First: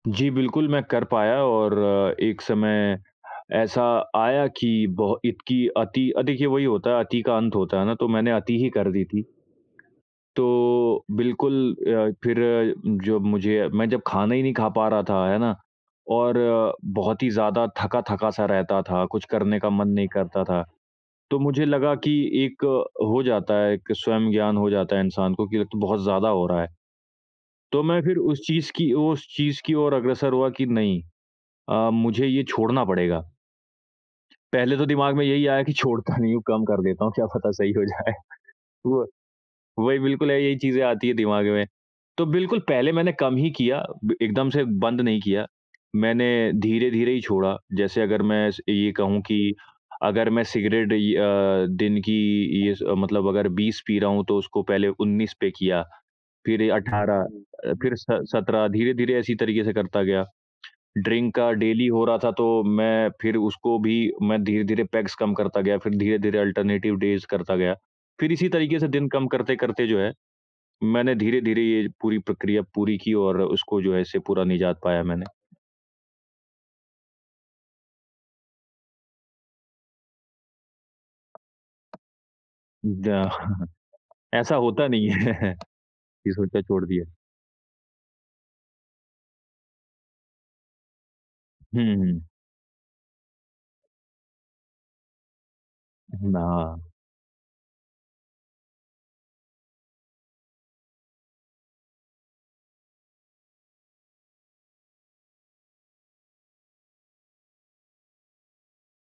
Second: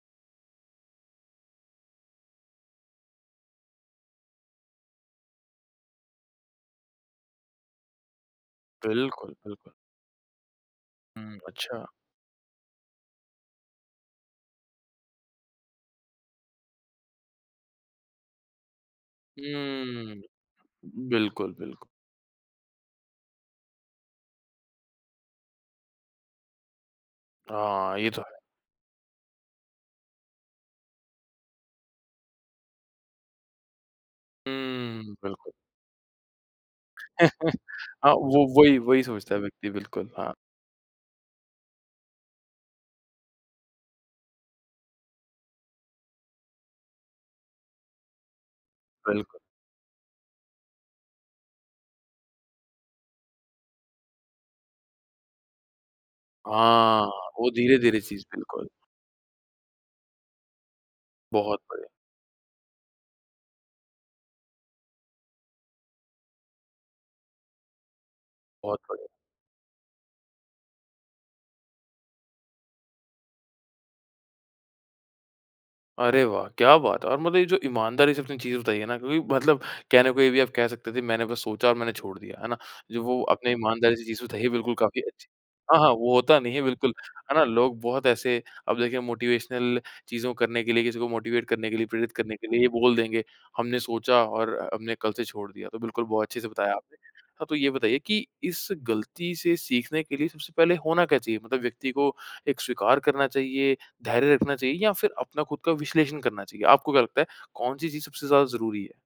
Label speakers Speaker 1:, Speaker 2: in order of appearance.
Speaker 1: जी बिल्कुल मैं कर पाया और एक समय ऐसा आया कि बहो इतकी अति अ, देखिए वही होता है अति का अंत होता है ना, तो मैंने अति ही कर दी थी।
Speaker 2: बिल्कुल, बिल्कुल।
Speaker 1: तो
Speaker 2: हुँ,
Speaker 1: बिल्कुल
Speaker 2: अच्छा।
Speaker 1: अ, फिर जब मुझे मैं जब खाना ही नहीं खा पा रहा था, है ना? और बहुत ही ज़्यादा थका-थका सा रहता था, कुछ करने का मन नहीं
Speaker 2: हुँ।
Speaker 1: करता था, तो
Speaker 2: बिल्कुल,
Speaker 1: मुझे
Speaker 2: बिल्कुल।
Speaker 1: लगा कि एक हो जाता है एक स्वयं ज्ञान हो जाता है इंसान को कि अब तो बहुत ज़्यादा हो रहा है। तो
Speaker 2: हाँ,
Speaker 1: मैं
Speaker 2: ये
Speaker 1: फिर
Speaker 2: तो है।
Speaker 1: उस चीज़ की उस चीज़ की ओर अग्रसर हुआ कि नहीं अ, मुझे ये छोड़ना पड़ेगा। पहले तो
Speaker 2: हुँ,
Speaker 1: दिमाग में यही
Speaker 2: बिल्कुल।
Speaker 1: आया कि छोड़ता नहीं हूँ, कम कर देता हूँ, क्या पता सही हो
Speaker 2: हाँ
Speaker 1: जाए?
Speaker 2: वो वही वही
Speaker 1: हुआ,
Speaker 2: सोचता है व्यक्ति।
Speaker 1: वही
Speaker 2: बिल्कुल,
Speaker 1: बिल्कुल
Speaker 2: हाँ।
Speaker 1: यही चीजें आती है दिमाग में। तो बिल्कुल पहले मैंने कम ही किया, ब एकदम से बंद नहीं किया, मैंने धीरे-धीरे ही छोड़ा। जैसे अगर मैं स ये कहूँ
Speaker 2: बिल्कुल।
Speaker 1: कि अगर मैं सिगरेट इ अ, दिन की ये स मतलब अगर 20 पी रहा हूँ तो उसको पहले 19 पे किया, फिर
Speaker 2: हाँ,
Speaker 1: 18
Speaker 2: वो
Speaker 1: अ, फिर
Speaker 2: धीरे-धीरे
Speaker 1: स
Speaker 2: चीज़
Speaker 1: 17
Speaker 2: बिल्कुल।
Speaker 1: धीरे-धीरे ऐसे तरीके से करता गया। ड्रिंक का
Speaker 2: बहुत
Speaker 1: डेली
Speaker 2: बढ़िया।
Speaker 1: हो रहा था तो मैं फिर उसको भी मैं धीरे-धीरे पेग्स कम करता गया, फिर धीरे-धीरे अल्टरनेटिव डेज़ करता गया। फिर इसी तरीके
Speaker 2: बहुत
Speaker 1: से
Speaker 2: बढ़िया।
Speaker 1: दिन कम करते-करते जो है मैंने धीरे-धीरे ये पूरी प्रक्रिया, पूरी की और उसको जो है ऐसे पूरा निजात पाया मैंने।
Speaker 2: अरे वाह! क्या बात है! और मतलब ये जो ईमानदारी से आपने चीज़ बताई है ना क्योंकि मतलब कहने को ये भी आप कह सकते थे, मैंने बस सोचा और मैंने छोड़ दिया, है ना? जो
Speaker 1: द
Speaker 2: वो आपने ईमानदारी से चीज़ बताई है
Speaker 1: ऐसा
Speaker 2: बिल्कुल
Speaker 1: होता
Speaker 2: काफ़ी
Speaker 1: नहीं
Speaker 2: अच्छी
Speaker 1: है
Speaker 2: हाँ, हाँ वो
Speaker 1: ये
Speaker 2: होता नहीं है,
Speaker 1: सोचा छोड़
Speaker 2: बिल्कुल,
Speaker 1: दिया।
Speaker 2: है ना? लोग बहुत ऐसे अब देखिए मोटिवेशनल चीज़ों को करने के लिए, किसी को मोटिवेट करने के
Speaker 1: हुँ,
Speaker 2: लिए,
Speaker 1: हुँ,
Speaker 2: प्रेरित
Speaker 1: हुँ।
Speaker 2: करने के लिए ये बोल देंगे, हमने सोचा और हमने कल से छोड़ दिया। तो बिल्कुल बहुत
Speaker 1: उहुँ।
Speaker 2: अच्छे से बताया
Speaker 1: ना।
Speaker 2: आपने। हाँ, तो ये बताइए कि इस गलती से सीखने के लिए सबसे पहले होना क्या चाहिए? मतलब व्यक्ति को एक स्वीकार करना चाहिए, धैर्य रखना चाहिए या फिर अपना खुद का विश्लेषण करना चाहिए? आपको क्या लगता है, कौन-सी चीज़ सबसे ज़्यादा ज़रूरी है?